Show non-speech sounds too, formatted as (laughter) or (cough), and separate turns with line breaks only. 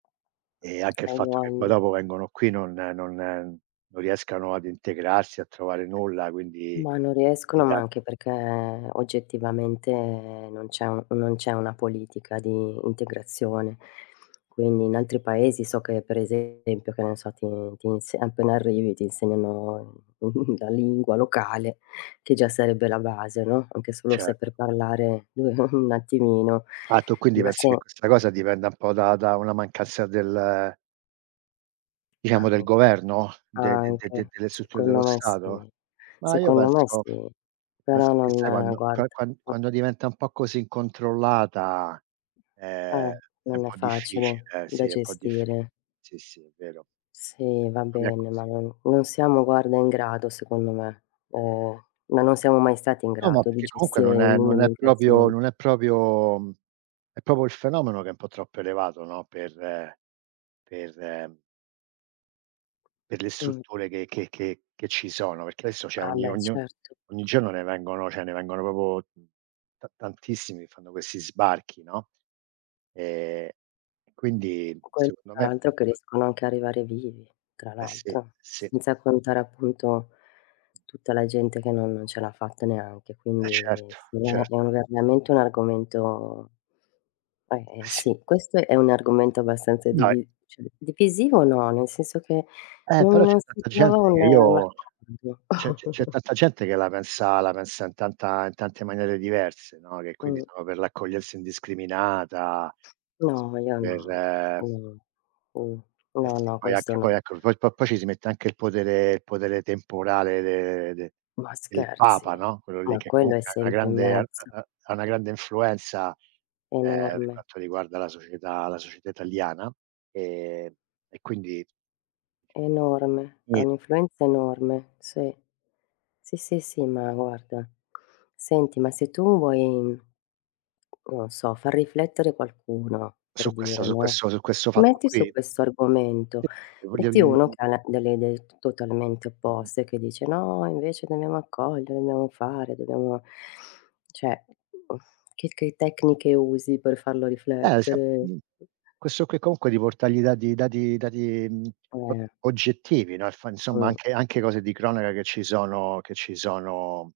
E anche il fatto che poi
(unintelligible)
dopo vengono qui non non non riescano ad integrarsi, a trovare nulla, quindi
Ma non
gli
riescono, ma
dan
anche perché oggettivamente non c'è u non c'è una politica di integrazione. Quindi in altri Paesi so che per esempio che ne so ti ti ins appena arrivi ti insegnano (chuckles) la lingua locale che già sarebbe la base, no, anche solo
Certo.
saper parlare (chuckles) un attimino.
Ah tu quindi
Ma
pensi che
se
questa cosa dipenda un po' da da una mancanza del diciamo del
Anc
governo? De de de de
anche.
delle strutture
Secondo
dello
me
Stato?
sì,
Ma io
secondo me
penso
sì,
penso
però
che, sai,
non
quando qua
guarda
qua quando diventa un po' così incontrollata,
Eh.
ehm, è un
Non è
po'
facile
difficile, eh.
da
Sì è un po' diffi
gestire.
sì, sì, è vero.
Sì, va
Secondo me è
bene,
così.
ma non non siamo, guarda, in grado secondo me. Eh, ma non siamo mai stati in
No, ma
grado, di
perché comunque
gestire
non è non è proprio
l'immigrazione.
non è proprio è proprio il fenomeno che è un po' troppo elevato, no, per per per le
Mh.
strutture che che che che ci sono, perché adesso c'è
Ah,
ogni
beh
ogni
certo.
ogni giorno ne vengono cioè ne vengono proprio ta tantissimi che fanno questi sbarchi, no. Ehm, e quindi
Quel
secondo
tra
me,
l'altro, che
mh
riescono anche a arrivare vivi, tra
Eh sì,
l'altro,
sì.
senza contare appunto, tutta la gente che no non ce l'ha fatta neanche.
Eh,
Quindi
certo,
sì, è è
certo.
veramente un argomento eh,
Eh
eh,
sì.
sì, questo è un argomento abbastanza
No, è
divi cioè, divisivo o no, nel senso che
Eh però
non
c'è
non si
tanta
trova
gente
un
che
un
io
accordo.
c'è c'è c'è
(chuckles)
tanta gente che la pensa la pensa in tanta in tante maniere diverse, no, che quindi
Mh.
sono per l'accoglienza indiscriminata,
No, io
sono
no.
per
Mh.
eh
No,
sì,
no,
poi
questo
anche poi
no.
ecco poi po poi ci si mette anche il potere il potere temporale de de
Ma
del
scherzi,
Papa, no. Quello lì,
ma
che
quello è
comunque ha una
sempre in
grande ha
mezzo.
ha ha una grande influenza, ehm, per
Enorme.
quanto, riguarda la società la società italiana, ehm, e quindi
Enorme, ha
Gni
un'influenza enorme, sì, sì, sì, sì. Ma guarda senti, ma se tu vuoi non so, far riflettere qualcuno per
Su questa
dire,
su
no,
questo su questo fatto
metti su
qui?
questo argomento, metti uno
(unintelligible)
che ha la delle idee totalmente
Mh-mh.
opposte, che dice: "No, invece dobbiamo accogliere, dobbiamo fare, dobbiamo" cioè (lip trill) che che tecniche usi per farlo
Eh, se ha
riflettere?
mhmm, questo qui comunque di portargli dati dati dati, mhmm, o
Eh.
oggettivi, no, e fa insomma
Mh.
anche anche cose di cronaca che ci sono che ci sono